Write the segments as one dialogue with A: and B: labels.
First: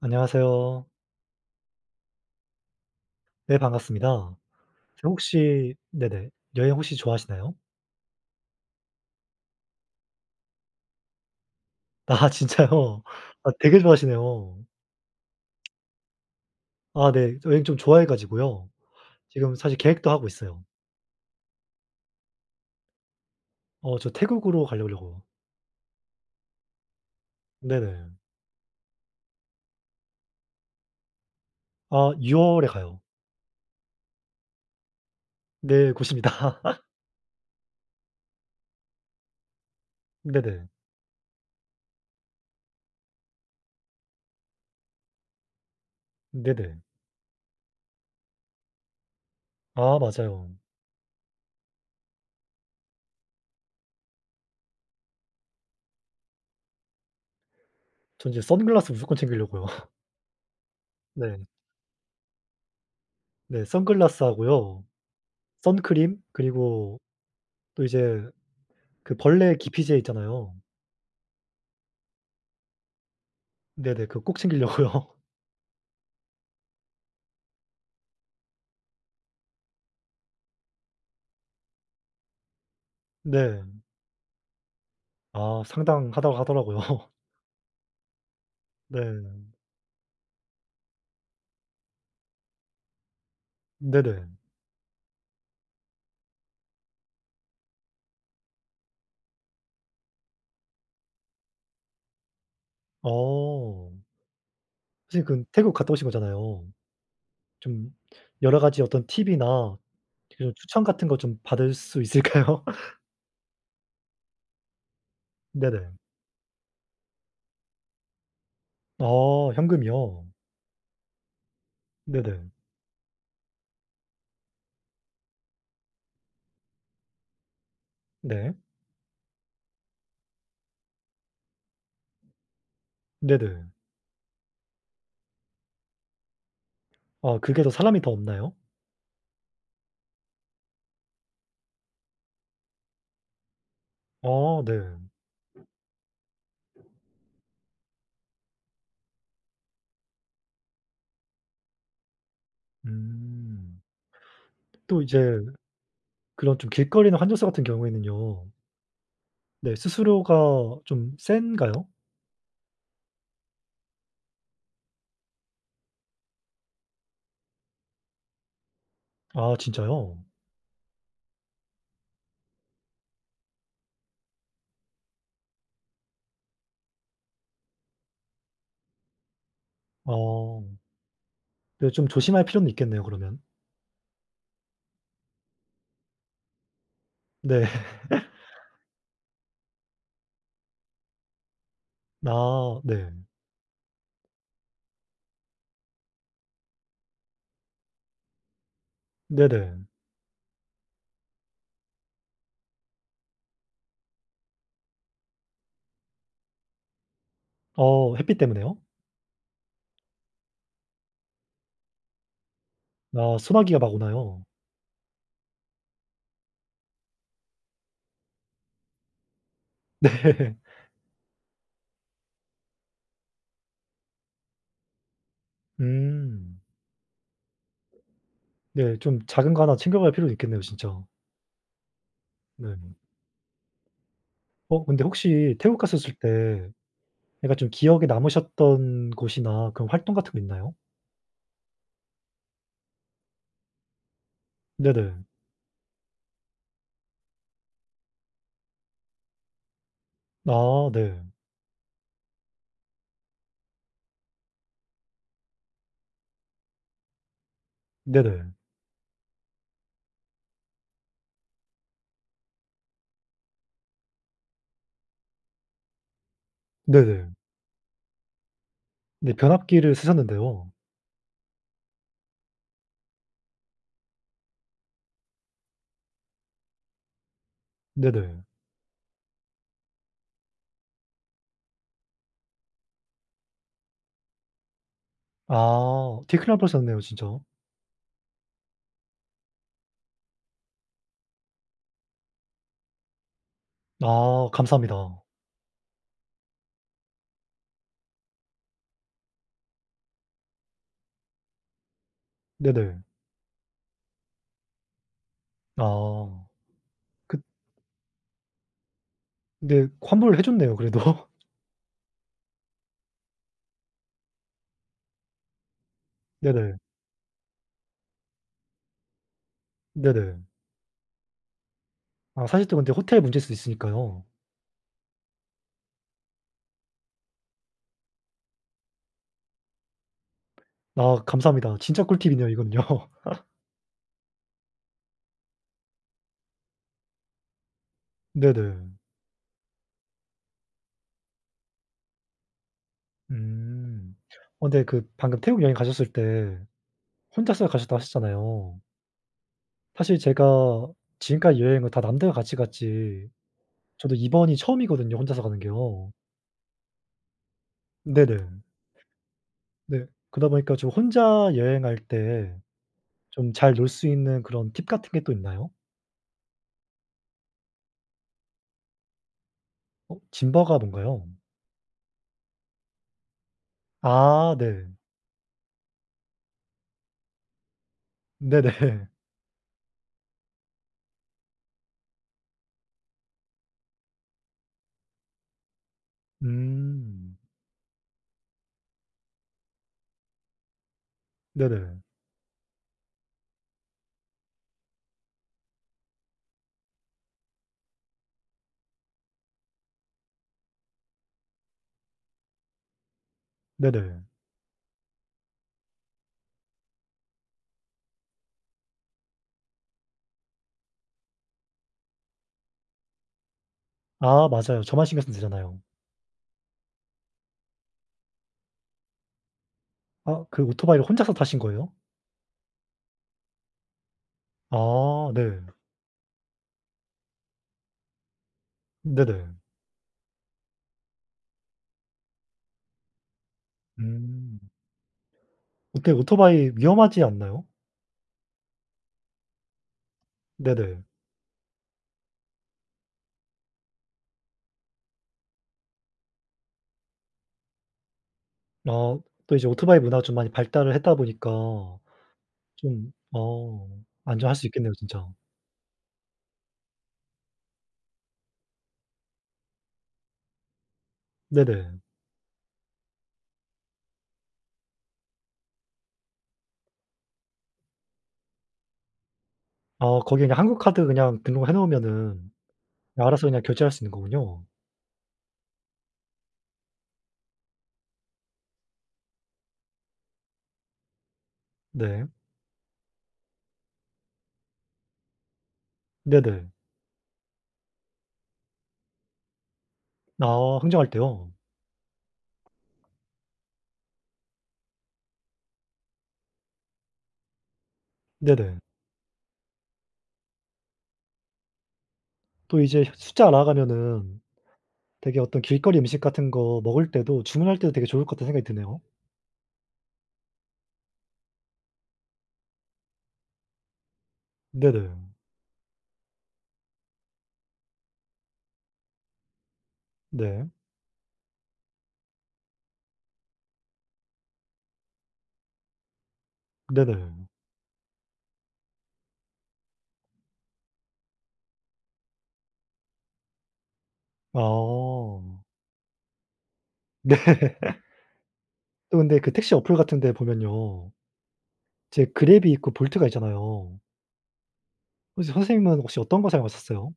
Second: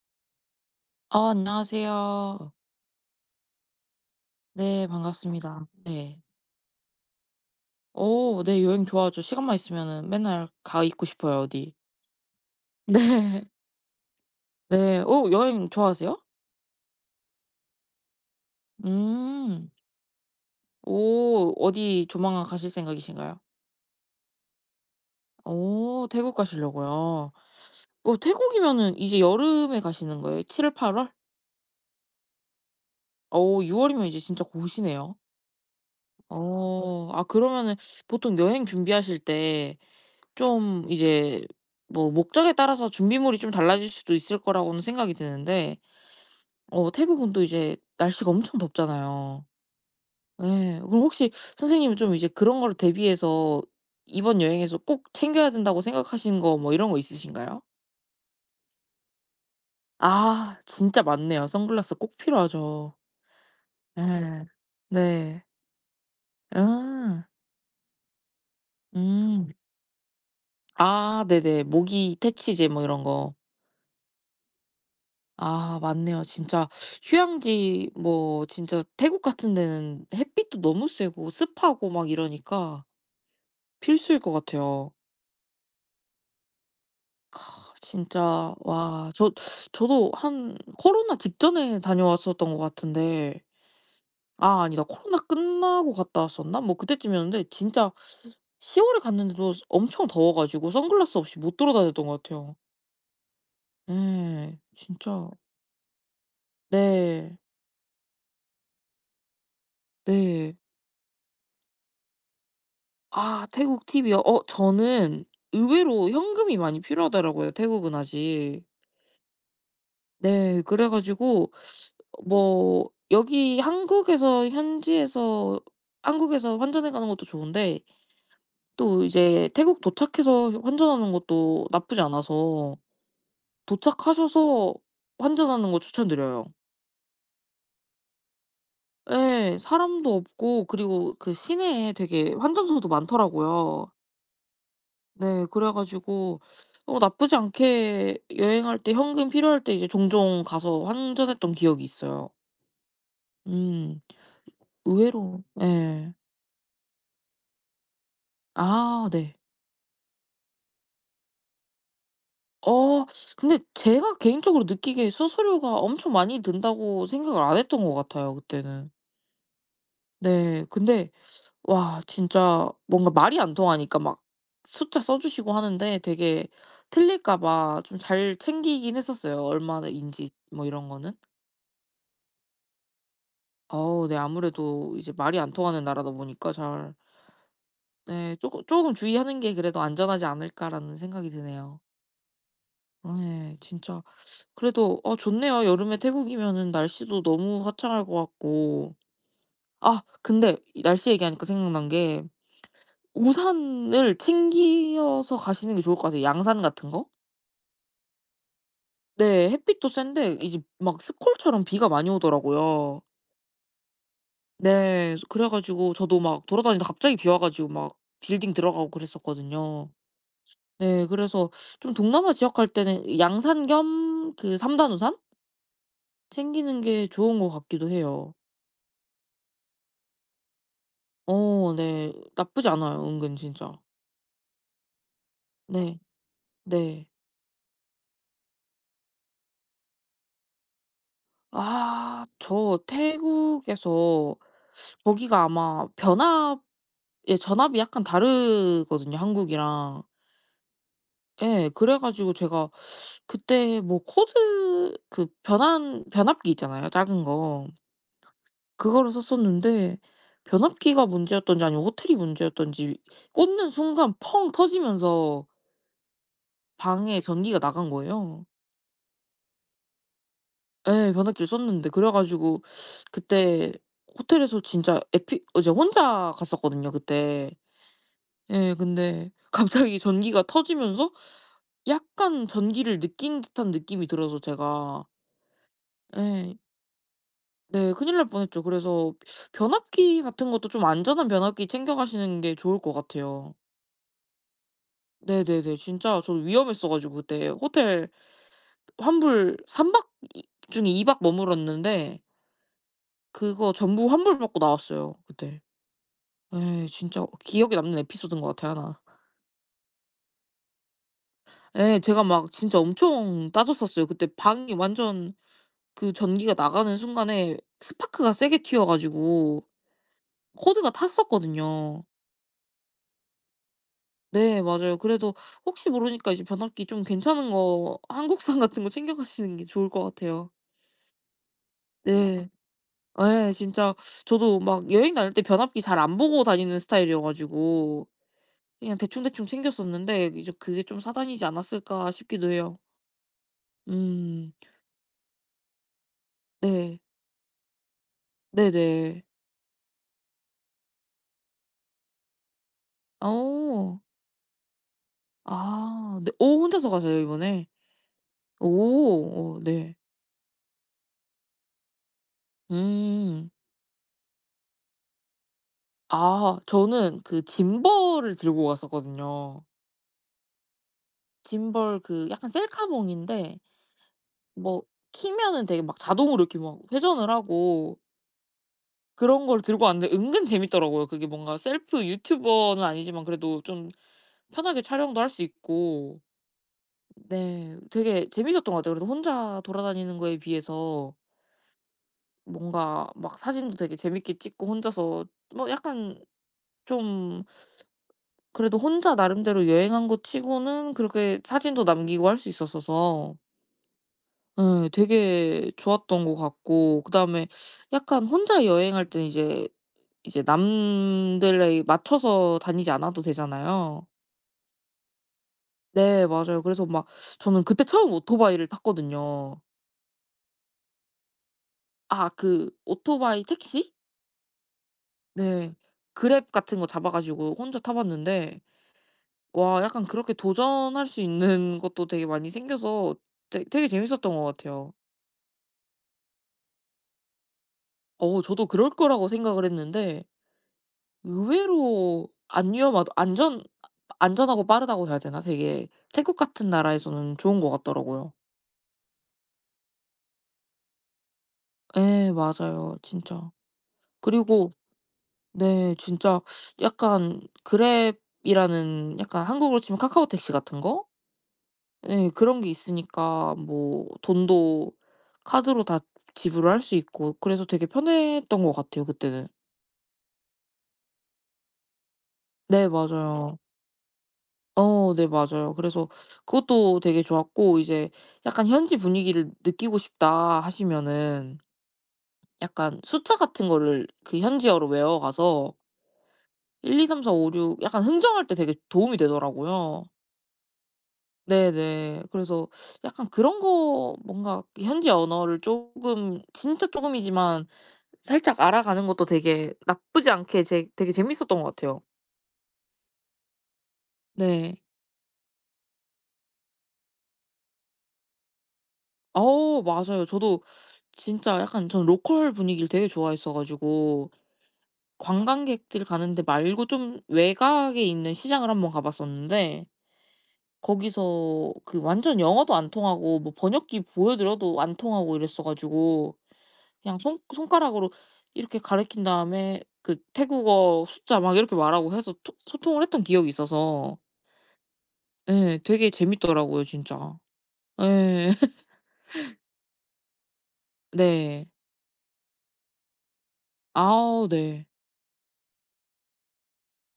A: 안녕하세요.
B: 아 안녕하세요.
A: 네 반갑습니다.
B: 네
A: 저
B: 반갑습니다.
A: 혹시
B: 네.
A: 네네. 여행 혹시 좋아하시나요?
B: 오 네. 여행 좋아하죠. 시간만 있으면은 맨날 가 있고 싶어요 어디.
A: 아 진짜요?
B: 네.
A: 아 되게 좋아하시네요.
B: 네. 오 여행 좋아하세요?
A: 아 네. 여행 좀 좋아해 가지고요. 지금
B: 음.
A: 사실 계획도 하고 있어요.
B: 오 어디 조만간 가실 생각이신가요?
A: 어 저 태국으로 가려고
B: 오 태국 가시려고요.
A: 네네.
B: 어 태국이면은 이제 여름에 가시는 거예요? 7-8 월?
A: 아 6 월에 가요.
B: 어 6 월이면 이제 진짜 곧이네요?
A: 네 곧입니다.
B: 어. 아 그러면은 보통 여행 준비하실 때
A: 네네.
B: 좀 이제 뭐 목적에 따라서 준비물이 좀 달라질 수도 있을 거라고는 생각이 드는데
A: 네네.
B: 어 태국은 또 이제 날씨가 엄청 덥잖아요.
A: 아 맞아요.
B: 예. 그럼 혹시 선생님은 좀 이제 그런 걸 대비해서 이번 여행에서 꼭 챙겨야 된다고 생각하시는 거 뭐 이런 거 있으신가요?
A: 전 이제 선글라스 무조건 챙기려고요.
B: 아 진짜
A: 네.
B: 맞네요. 선글라스 꼭 필요하죠.
A: 네
B: 예.
A: 선글라스하고요.
B: 네.
A: 선크림 그리고
B: 아.
A: 또 이제 그
B: 음.
A: 벌레 기피제 있잖아요.
B: 아 네네. 모기 퇴치제 뭐 이런 거.
A: 네네. 그거 꼭 챙기려고요.
B: 아 맞네요. 진짜 휴양지 뭐 진짜 태국 같은 데는 햇빛도 너무 세고 습하고 막 이러니까
A: 네.
B: 필수일 것 같아요.
A: 아 상당하다고 하더라고요.
B: 진짜 와
A: 네.
B: 저 저도 한 코로나 직전에 다녀왔었던 것 같은데
A: 네네.
B: 아 아니다 코로나 끝나고 갔다 왔었나? 뭐 그때쯤이었는데 진짜 10 월에 갔는데도 엄청 더워 가지고 선글라스 없이 못 돌아다녔던 것 같아요.
A: 어.
B: 예.
A: 선생님
B: 진짜
A: 근 태국 갔다 오신 거잖아요.
B: 네.
A: 좀 여러 가지 어떤 팁이나 그
B: 네.
A: 추천 같은 것 좀 받을 수 있을까요?
B: 아 태국 팁이요? 어 저는
A: 네네.
B: 의외로 현금이 많이 필요하더라고요 태국은 아직.
A: 어 현금이요?
B: 네. 그래 가지고
A: 네네.
B: 뭐 여기 한국에서 현지에서 한국에서 환전해 가는 것도 좋은데
A: 네.
B: 또 이제 태국 도착해서 환전하는 것도 나쁘지 않아서
A: 네네.
B: 도착하셔서 환전하는 거 추천드려요.
A: 아 그게 더 사람이 더 없나요?
B: 예 사람도 없고 그리고 그 시내에 되게 환전소도 많더라고요.
A: 아 네.
B: 네 그래 가지고 어 나쁘지 않게 여행할 때 현금 필요할 때 이게 종종 가서 환전했던 기억이 있어요.
A: 음.
B: 음.
A: 또 이제
B: 의외로 예.
A: 그런 좀 길거리에 있는 환전소 같은 경우에는요.
B: 아 네.
A: 네 수수료가 좀 센가요?
B: 어 근데 제가 개인적으로 느끼기에 '수수료가 엄청 많이 든다.'고 생각을 안 했던 것 같아요 그때는.
A: 아 진짜요?
B: 네. 근데 와 진짜 뭔가 말이 안 통하니까 막 숫자 써 주시고 하는데 되게 틀릴까 봐 좀 잘 챙기긴 했었어요 얼마나인지 뭐
A: 아.
B: 이런 거는.
A: 네. 좀 조심할 필요는 있겠네요 그러면.
B: 어 네. 아무래도 이제 말이 안 통하는 나라다 보니까 잘.
A: 네.
B: 네. 조금 '조금 주의하는 게 그래도 안전하지 않을까.'라는 생각이 드네요.
A: 아. 네.
B: 어 예. 진짜 그래도 어 좋네요. 여름에 태국이면은 날씨도 너무 화창할 것 같고.
A: 네네.
B: 아 근데 이 날씨 얘기하니까 생각난 게 우산을 챙기어서 가시는 게 좋을 것 같아요. 양산 같은 거?
A: 어 햇빛 때문에요?
B: 네. 햇빛도 센데 이제 막 스콜처럼 비가 많이 오더라고요.
A: 아 소나기가 막 오나요?
B: 네. 이제 그래 가지고 저도 막 돌아다니다 갑자기 비 와 가지고 막 빌딩 들어가고 그랬었거든요.
A: 네.
B: 네. 그래서 좀 동남아 지역 갈 때는 양산 겸 그 3 단 우산
A: 음.
B: 챙기는 게 좋은 것 같기도 해요.
A: 네. 좀 작은 거 1 챙겨갈 필요도 있겠네요 진짜.
B: 어 네. 나쁘지
A: 네.
B: 않아요 은근 진짜.
A: 어 근데 혹시 태국
B: 네.
A: 갔었을 때
B: 네.
A: 약간 좀 기억에 남으셨던 곳이나 그런 활동 같은 게 있나요?
B: 아 저 태국에서
A: 네네.
B: 거기가 아마 변압 예 전압이 약간 다르거든요 한국이랑.
A: 아 네.
B: 예. 그래 가지고 제가 그때 뭐 코드 그 변환 변압기 있잖아요 작은 거.
A: 네네.
B: 그거를 썼었는데 변압기가 문제였던지 아니면 호텔이 문제였던지 꽂는 순간 펑 터지면서 방에
A: 네네.
B: 전기가 나간 거예요.
A: 네. 변압기를 쓰셨는데요.
B: 예. 변압기를 썼는데. 그래 가지고 그때 호텔에서 진짜 에피 어 이제 혼자 갔었거든요 그때.
A: 네네.
B: 예 근데 갑자기 전기가 터지면서 약간 전기를 느낀 듯한 느낌이 들어서 제가.
A: 아. 되게 큰일
B: 예.
A: 날 뻔했었네요 진짜.
B: 네. 큰일 날 뻔 했죠. 그래서 변압기 같은 것도 좀 안전한 변압기 챙겨 가시는 게 좋을 것 같아요.
A: 아 감사합니다.
B: 네네네. 진짜 저 위험했어 가지고 그때 호텔 환불 3 박 이 중에 2 박 머물렀는데
A: 네네.
B: 그거 전부 환불받고 나왔어요 그때.
A: 아.
B: 예. 진짜 어
A: 그
B: 기억에 남는 에피소드인 것 같아요 1.
A: 그런데 환불해 줬네요 그래도.
B: 예. 제가 막 진짜 엄청 따졌었어요. 그때 방이 완전 그 전기가
A: 네네.
B: 나가는 순간에 스파크가 세게 튀어 가지고
A: 네네.
B: 코드가 탔었거든요.
A: 아 사실 또 근데 호텔 문제일 수도 있으니까요.
B: 네 맞아요. 그래도 혹시 모르니까 이제 변압기 좀 괜찮은 거 한국산 같은 거 챙겨 가시는 게 좋을 것 같아요.
A: 아 감사합니다. 진짜 꿀팁이네요
B: 네.
A: 이건요.
B: 예. 진짜 저도 막 여행 다닐 때 변압기 잘 안 보고 다니는 스타일이어 가지고
A: 네네.
B: 그냥 대충대충 챙겼었는데 이제 그게 좀 사단이지 않았을까 싶기도 해요.
A: 음.
B: 음.
A: 어 근데 그 방금 태국 여행 가셨을 때
B: 네.
A: 혼자서 가셨다고 하셨잖아요.
B: 네네.
A: 사실 제가 지금까지 여행을 다 남들과 같이 갔지
B: 어.
A: 저도 이번이 처음이거든요. 혼자서 가는 게요.
B: 아. 네. 어 혼자서 가세요 이번에?
A: 네네.
B: 오. 어 네.
A: 네. 그러다 보니까 좀 혼자 여행할 때
B: 음.
A: 좀 잘 놀 수 있는 그런 팁 같은 게 또 있나요?
B: 아. 저는 그 짐벌을 들고 갔었거든요.
A: 어 짐버가 뭔가요?
B: 짐벌 그 약간 셀카봉인데
A: 아
B: 뭐
A: 네.
B: 키면은 되게 막 자동으로 이렇게 막 회전을 하고
A: 네네.
B: 그런 걸 들고 왔는데 은근 재미있더라고요. 그게 뭔가 셀프 유튜버는 아니지만 그래도 좀 편하게 촬영도 할 수 있고.
A: 음.
B: 네. 되게 재미있었던 것 같아요. 그래도 혼자 돌아다니는 거에 비해서
A: 네네.
B: 뭔가 막 사진도 되게 재미있게 찍고 혼자서 뭐 약간 좀 그래도 혼자 나름대로 여행한 것 치고는 그렇게 사진도 남기고 할 수 있었어서
A: 네네.
B: 예. 되게 좋았던 것 같고 그다음에 약간 혼자 여행할 때는 이제 이제 남들에 맞춰서 다니지 않아도 되잖아요.
A: 아 맞아요. 저만 신경 쓰면 되잖아요.
B: 네. 맞아요. 그래서 막 저는 그때 처음 오토바이를 탔거든요.
A: 아 그 오토바이를 혼자서 타신 거예요?
B: 아 그 오토바이 택시?
A: 아 네.
B: 네. 그랩 같은 거 잡아 가지고 혼자 타 봤는데
A: 네네.
B: 와 약간 그렇게 도전할 수 있는 것도 되게 많이 생겨서 되 되게 재미있었던 것
A: 음.
B: 같아요.
A: 어때요? 오토바이 위험하지 않나요?
B: 어우. 저도 그럴 거라고 생각을 했는데
A: 네네.
B: 의외로 안 위험하다, 안전 아 아 안전하고 빠르다고 해야 되나? 되게 태국 같은 나라에서는 좋은 것 같더라고요.
A: 아. 또 이제 오토바이 문화가 좀 많이 발달을 했다 보니까
B: 예 맞아요
A: 좀
B: 진짜.
A: 어. 안전할 수
B: 그리고
A: 있겠네요 진짜.
B: 네 진짜 약간 그랩이라는 약간 한국으로 치면 카카오택시 같은 거?
A: 네네.
B: 예. 그런 게 있으니까 뭐 돈도 카드로 다 지불할 수 있고 그래서 되게 편했던 것 같아요 그때는.
A: 아 거기 그냥 한국 카드 그냥 등록을 해 놓으면은
B: 네
A: 알아서
B: 맞아요.
A: 그냥 결제할 수 있는 거군요.
B: 어 네 맞아요. 그래서 그것도 되게 좋았고 이제 '약간 현지 분위기를 느끼고 싶다.' 하시면은
A: 네.
B: 약간 숫자 같은 거를 그 현지어로 외워 가서
A: 네네.
B: 1, 2, 3, 4, 5, 6 약간 흥정할 때 되게 도움이 되더라고요.
A: 아 흥정할 때요?
B: 네네. 그래서 약간 그런 거 뭔가 그 현지 언어를 조금 진짜 조금이지만 살짝
A: 네네.
B: 알아가는 것도 되게 나쁘지 않게 재 되게 재미있었던 것 같아요.
A: 또 이제 숫자 알아가면은
B: 네.
A: 되게 어떤 '길거리 음식 같은 거 먹을 때도 주문할 때도 되게 좋을 것 같다.'는 생각이 드네요.
B: 오 맞아요. 저도 진짜 약간 저는 local 분위기를 되게 좋아했어 가지고
A: 네네.
B: 관광객들 가는 데 말고 좀 외곽에 있는 시장을 한번 가 봤었는데
A: 네.
B: 거기서 그 완전 영어도 안 통하고 뭐 번역기 보여드려도 안 통하고 이랬어 가지고 그냥 손
A: 네네.
B: 손가락으로 이렇게 가리킨 다음에 그 태국어 숫자 막 이렇게 말하고 해서 토 소통을 했던 기억이 있어서
A: 아.
B: 예. 되게 재미있더라고요
A: 네.
B: 진짜. 예.
A: 또 근데 그 택시 어플 같은 데 보면요.
B: 네.
A: 이제 그랩이 있고 볼트가 있잖아요.
B: 아우 네.
A: 혹시 선생님은 혹시 어떤 거 사용하셨어요?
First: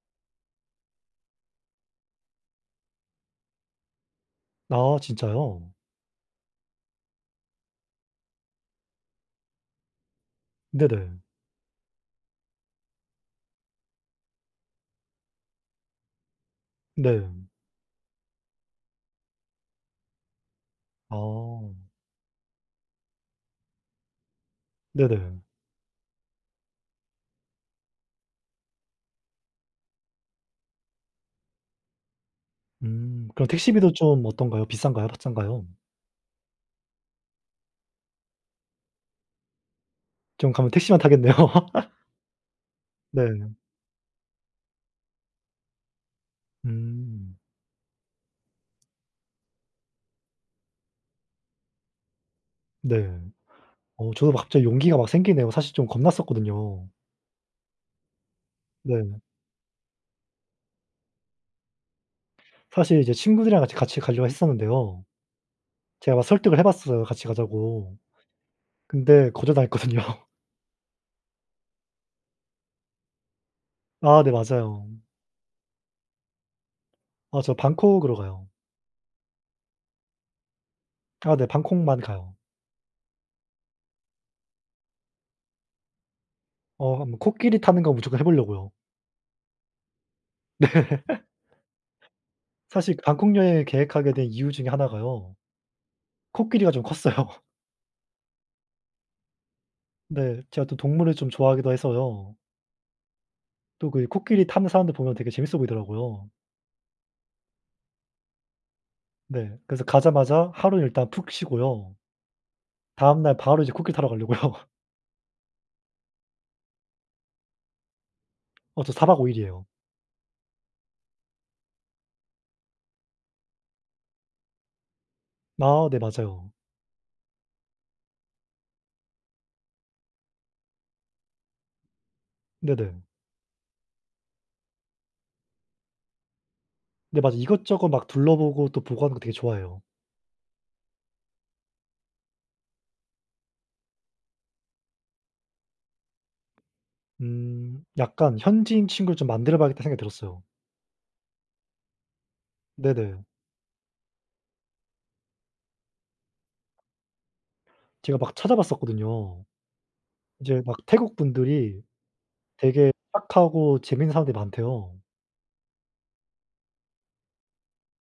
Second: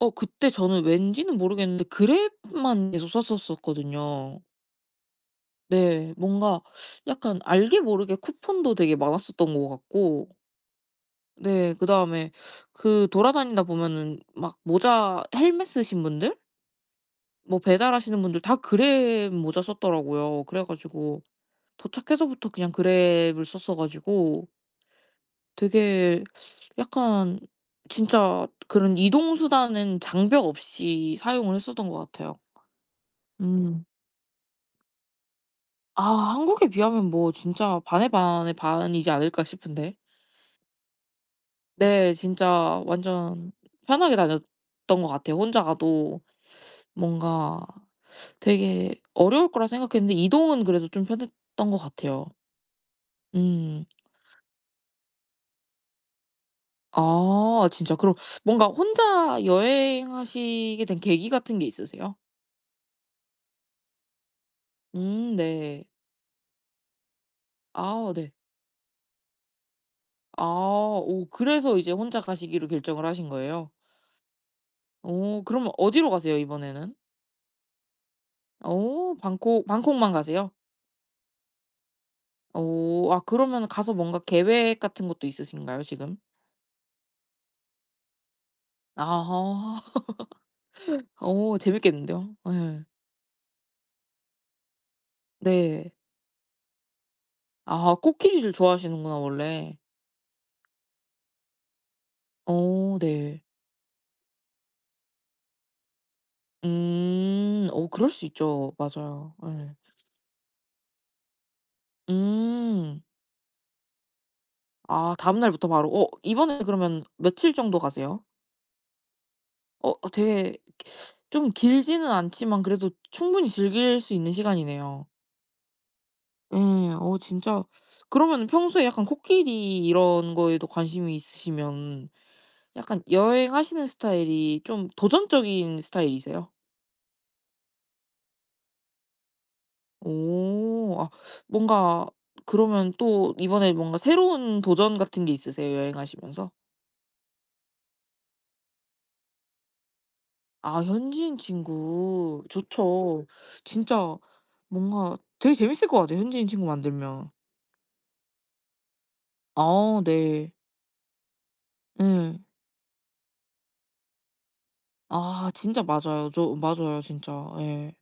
B: 어 그때 저는 왠지는 모르겠는데 그랩만 계속 썼었었거든요.
A: 아 진짜요?
B: 네. 뭔가 약간 알게 모르게 쿠폰도 되게 많았었던 것 같고
A: 네네.
B: 네. 그다음에 그 돌아다니다 보면은 막 모자 헬멧 쓰신 분들?
A: 네.
B: 뭐 배달하시는 분들 다 그랩 모자 썼더라고요. 그래 가지고
A: 아.
B: 도착해서부터 그냥 그랩을 썼어 가지고
A: 네네.
B: 되게 약간 진짜 그런 이동 수단은 장벽 없이 사용을 했었던 것 같아요.
A: 음. 그럼
B: 음.
A: 택시비도 좀 어떤가요? 비싼가요? [unintelligible]
B: 아 한국에 비하면 뭐 진짜 반의 반의 반이지 않을까 싶은데.
A: 저는 가면 택시만 타겠네요.
B: 네. 진짜 완전
A: 네.
B: 편하게 다녔던 것 같아요. 혼자 가도
A: 음.
B: 뭔가 되게 어려울 거라 생각했는데 이동은 그래도 좀 편했던 것 같아요.
A: 네.
B: 음.
A: 어 저도 갑자기 용기가 막 생기네요. 사실 좀 겁났었거든요.
B: 아. 진짜 그럼 뭔가
A: 네.
B: 혼자 여행하시게 된 계기 같은 게 있으세요?
A: 사실 이제 친구들이랑 같이 같이 가려고 했었는데요.
B: 음 네.
A: 제가 막 설득을 해 봤어요 같이 가자고.
B: 아 네.
A: 근데 거절당했거든요.
B: 아. 오 그래서 이제 혼자 가시기로 결정을 하신 거예요?
A: 아 네 맞아요.
B: 오. 그러면 어디로 가세요 이번에는?
A: 아 저 방콕으로 가요.
B: 오 방콕. 방콕만 가세요?
A: 아 네. 방콕만 가요.
B: 오. 아 그러면은 가서 뭔가 계획 같은 것도 있으신가요 지금?
A: 어 한번 코끼리 타는 거 무조건 해 보려고요.
B: 아하.
A: 네.
B: 오 재미있겠는데요? 예.
A: 사실 방콕 여행 계획하게 된 이유 중에 1 가요.
B: 네.
A: 코끼리가 좀 컸어요.
B: 아 코끼리를 좋아하시는구나 원래.
A: 네. 제가 또 동물을 좀 좋아하기도 해서요.
B: 어 네.
A: 또 그 이 코끼리 타는 사람들 보면 되게 재미있어 보이더라고요.
B: 음. 오 그럴 수 있죠. 맞아요.
A: 네.
B: 예.
A: 그래서 가자마자 하루 일단 푹 쉬고요.
B: 음.
A: 다음 날 바로 이제 코끼리 타러 가려고요.
B: 아 다음 날부터 바로. 어 이번에 그러면 며칠 정도 가세요?
A: 어 저 4 박 5 일이에요.
B: 어. 아 되게 좀 길지는 않지만 그래도 충분히 즐길 수 있는 시간이네요.
A: 아 네. 맞아요.
B: 예. 어 진짜 그러면은 평소에 약간 코끼리 이런 거에도 관심이 있으시면
A: 네네.
B: 약간 여행하시는 스타일이 좀 도전적인 스타일이세요?
A: 네. 막 이것저것 막 둘러보고 또 보고 하는 거 되게 좋아해요.
B: 오. 아 뭔가 그러면 또 이번에 뭔가 새로운 도전 같은 게 있으세요 여행하시면서?
A: 음. 약간 '현지인 친구를 좀 만들어 봐야겠다.' 생각이 들었어요.
B: 아 현지인 친구.
A: 네네.
B: 좋죠. 진짜 뭔가 되게 재미있을 것 같아요 현지인 친구 만들면.
A: 제가 막 찾아봤었거든요.
B: 아 네.
A: 이제 막 태국 분들이
B: 예.
A: 되게 착하고 재미있는 사람들이 많대요.
B: 아 진짜 맞아요. 저 맞아요 진짜. 예.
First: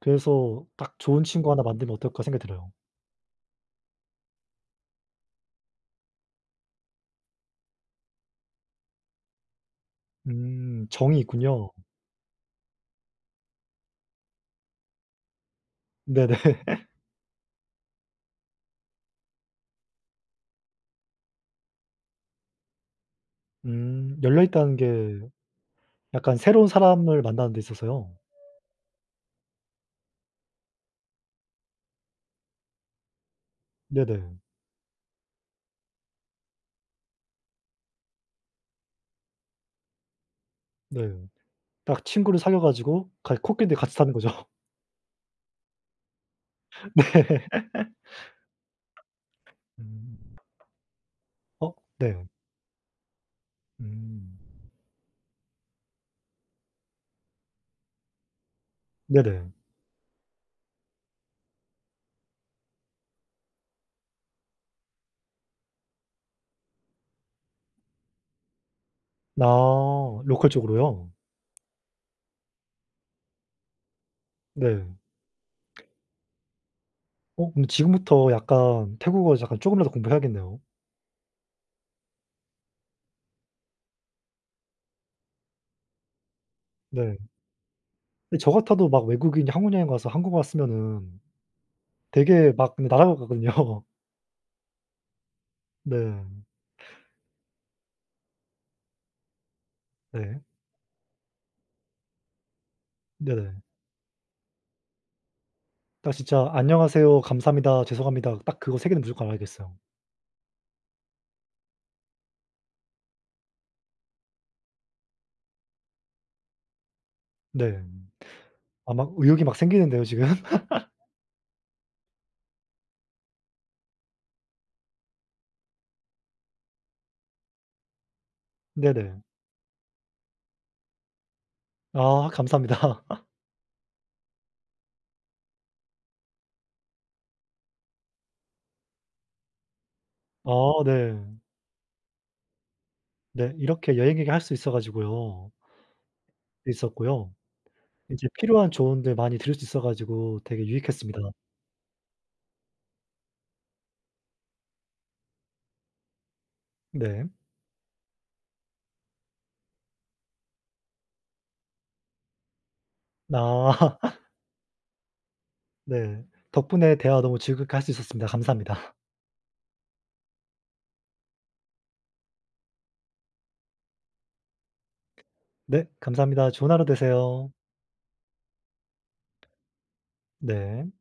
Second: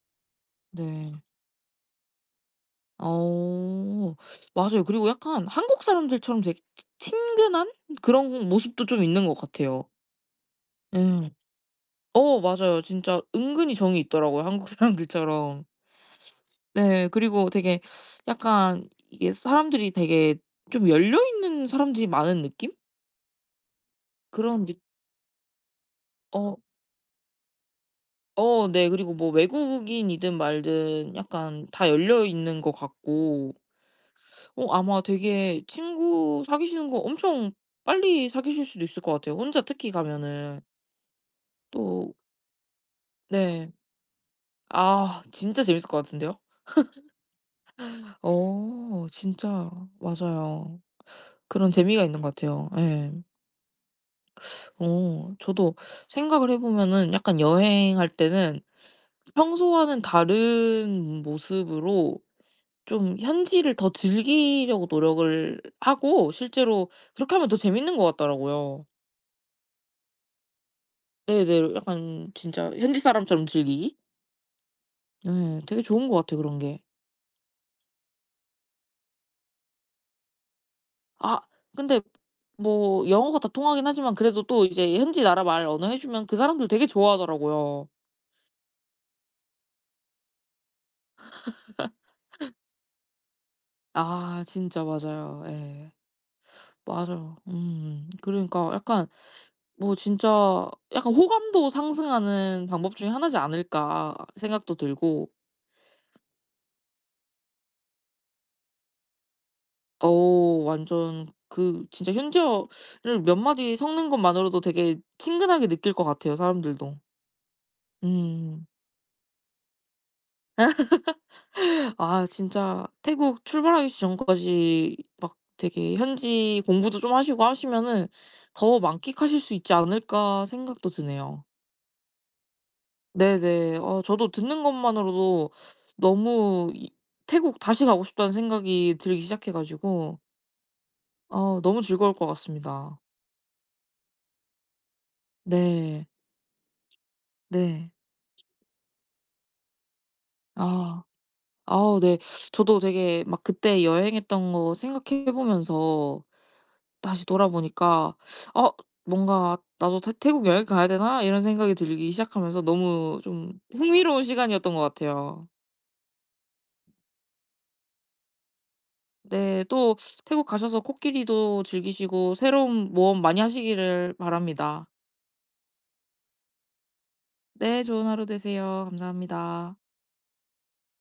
A: 그래서 딱
B: 네.
A: 좋은 친구 1 만들면 어떨까 생각이 들어요.
B: 오. 맞아요. 그리고 약간 한국 사람들처럼 되게 치 친근한 그런 모습도 좀 있는 것 같아요.
A: 음 정이
B: 예.
A: 있군요.
B: 어 맞아요. 진짜 은근히 정이 있더라고요 한국 사람들처럼.
A: 네네.
B: 네. 그리고 되게 약간 이게 사람들이 되게 좀 열려 있는 사람들이 많은 느낌?
A: 음 열려
B: 그런 느
A: 있다는 게 약간
B: 어.
A: 새로운 사람을 만나는 데 있어서요?
B: 어 네. 그리고 뭐 외국인이든 말든 약간 다 열려 있는 것 같고.
A: 네네.
B: 어 아마 되게 친구 사귀시는 거 엄청 빨리 사귀실 수도 있을 것 같아요 혼자 특히 가면은.
A: 네. 딱
B: 또
A: 친구를 사귀어 가지고 같 코끼리
B: 네.
A: 있는 데 같이 사는 거죠.
B: 아 진짜 재미있을 것 같은데요?
A: 네.
B: 어 진짜 맞아요. 그런
A: 어
B: 재미가 있는
A: 네.
B: 것 같아요. 예.
A: 음.
B: 오. 저도 생각을 해 보면은 약간 여행할 때는
A: 네네.
B: 평소와는 다른 모습으로 좀 현지를 더 즐기려고 노력을 하고 실제로 그렇게 하면 더 재미있는 것 같더라고요.
A: 아 local 쪽으로요?
B: 네네. 약간 진짜 현지 사람처럼 즐기기?
A: 네.
B: 네. 되게 좋은 것 같아요 그런 게.
A: 어 근데 지금부터 약간 태국어 약간 조금이라도 공부해야겠네요.
B: 아. 근데 뭐 영어가 다 통하긴 하지만 그래도 또 이제 현지 나라 말 언어 해 주면 그 사람들 되게
A: 네.
B: 좋아하더라고요.
A: 네 저 같아도 막 외국인이 한국 여행 가서 한국말 쓰면은 되게 막 그 날아갈 것 같거든요.
B: 아 진짜 맞아요. 예.
A: 네.
B: 맞아요. 음. 그러니까 약간 뭐
A: 네.
B: 진짜 약간 호감도 상승하는 방법 중에 1 이지
A: 네네.
B: 않을까 생각도 들고.
A: 아 진짜 안녕하세요, 감사합니다, 죄송합니다, 딱 그거 3 개는 무조건 알아야겠어요.
B: 오. 완전 그 진짜 현지어를 몇 마디 섞는 것만으로도 되게 친근하게 느낄 것 같아요 사람들도.
A: 네.
B: 음.
A: 아 막 의욕이 막 생기는데요 지금.
B: 아 진짜 태국 출발하기 전까지 막 되게 현지 공부도 좀 하시고 하시면은 더
A: 네네.
B: 만끽하실 수 있지 않을까 생각도 드네요.
A: 아 감사합니다.
B: 네네. 어 저도 듣는 것만으로도 너무 이 '태국 다시 가고 싶다.'는 생각이 들기 시작해 가지고
A: 아 네.
B: 아 너무 즐거울 것 같습니다.
A: 네. 이렇게 여행 얘기할 수 있어 가지고요.
B: 네.
A: 있었고요.
B: 네.
A: 이제 필요한 조언들 많이 들을 수 있어 가지고 되게
B: 아.
A: 유익했습니다.
B: 아우 네. 저도 되게 막 그때 여행했던 거 생각해 보면서 다시
A: 네.
B: 돌아보니까 '아 뭔가 나도 태 태국 여행 가야 되나?' 이런 생각이 들기 시작하면서 너무 좀
A: 아.
B: 흥미로운 시간이었던 것 같아요.
A: 네. 덕분에 대화 너무 즐겁게 할 수 있었습니다. 감사합니다.
B: 네. 또 태국 가셔서 코끼리도 즐기시고 새로운 모험 많이 하시기를 바랍니다.
A: 네. 감사합니다. 좋은 하루 되세요.
B: 네. 좋은 하루 되세요. 감사합니다.
A: 네.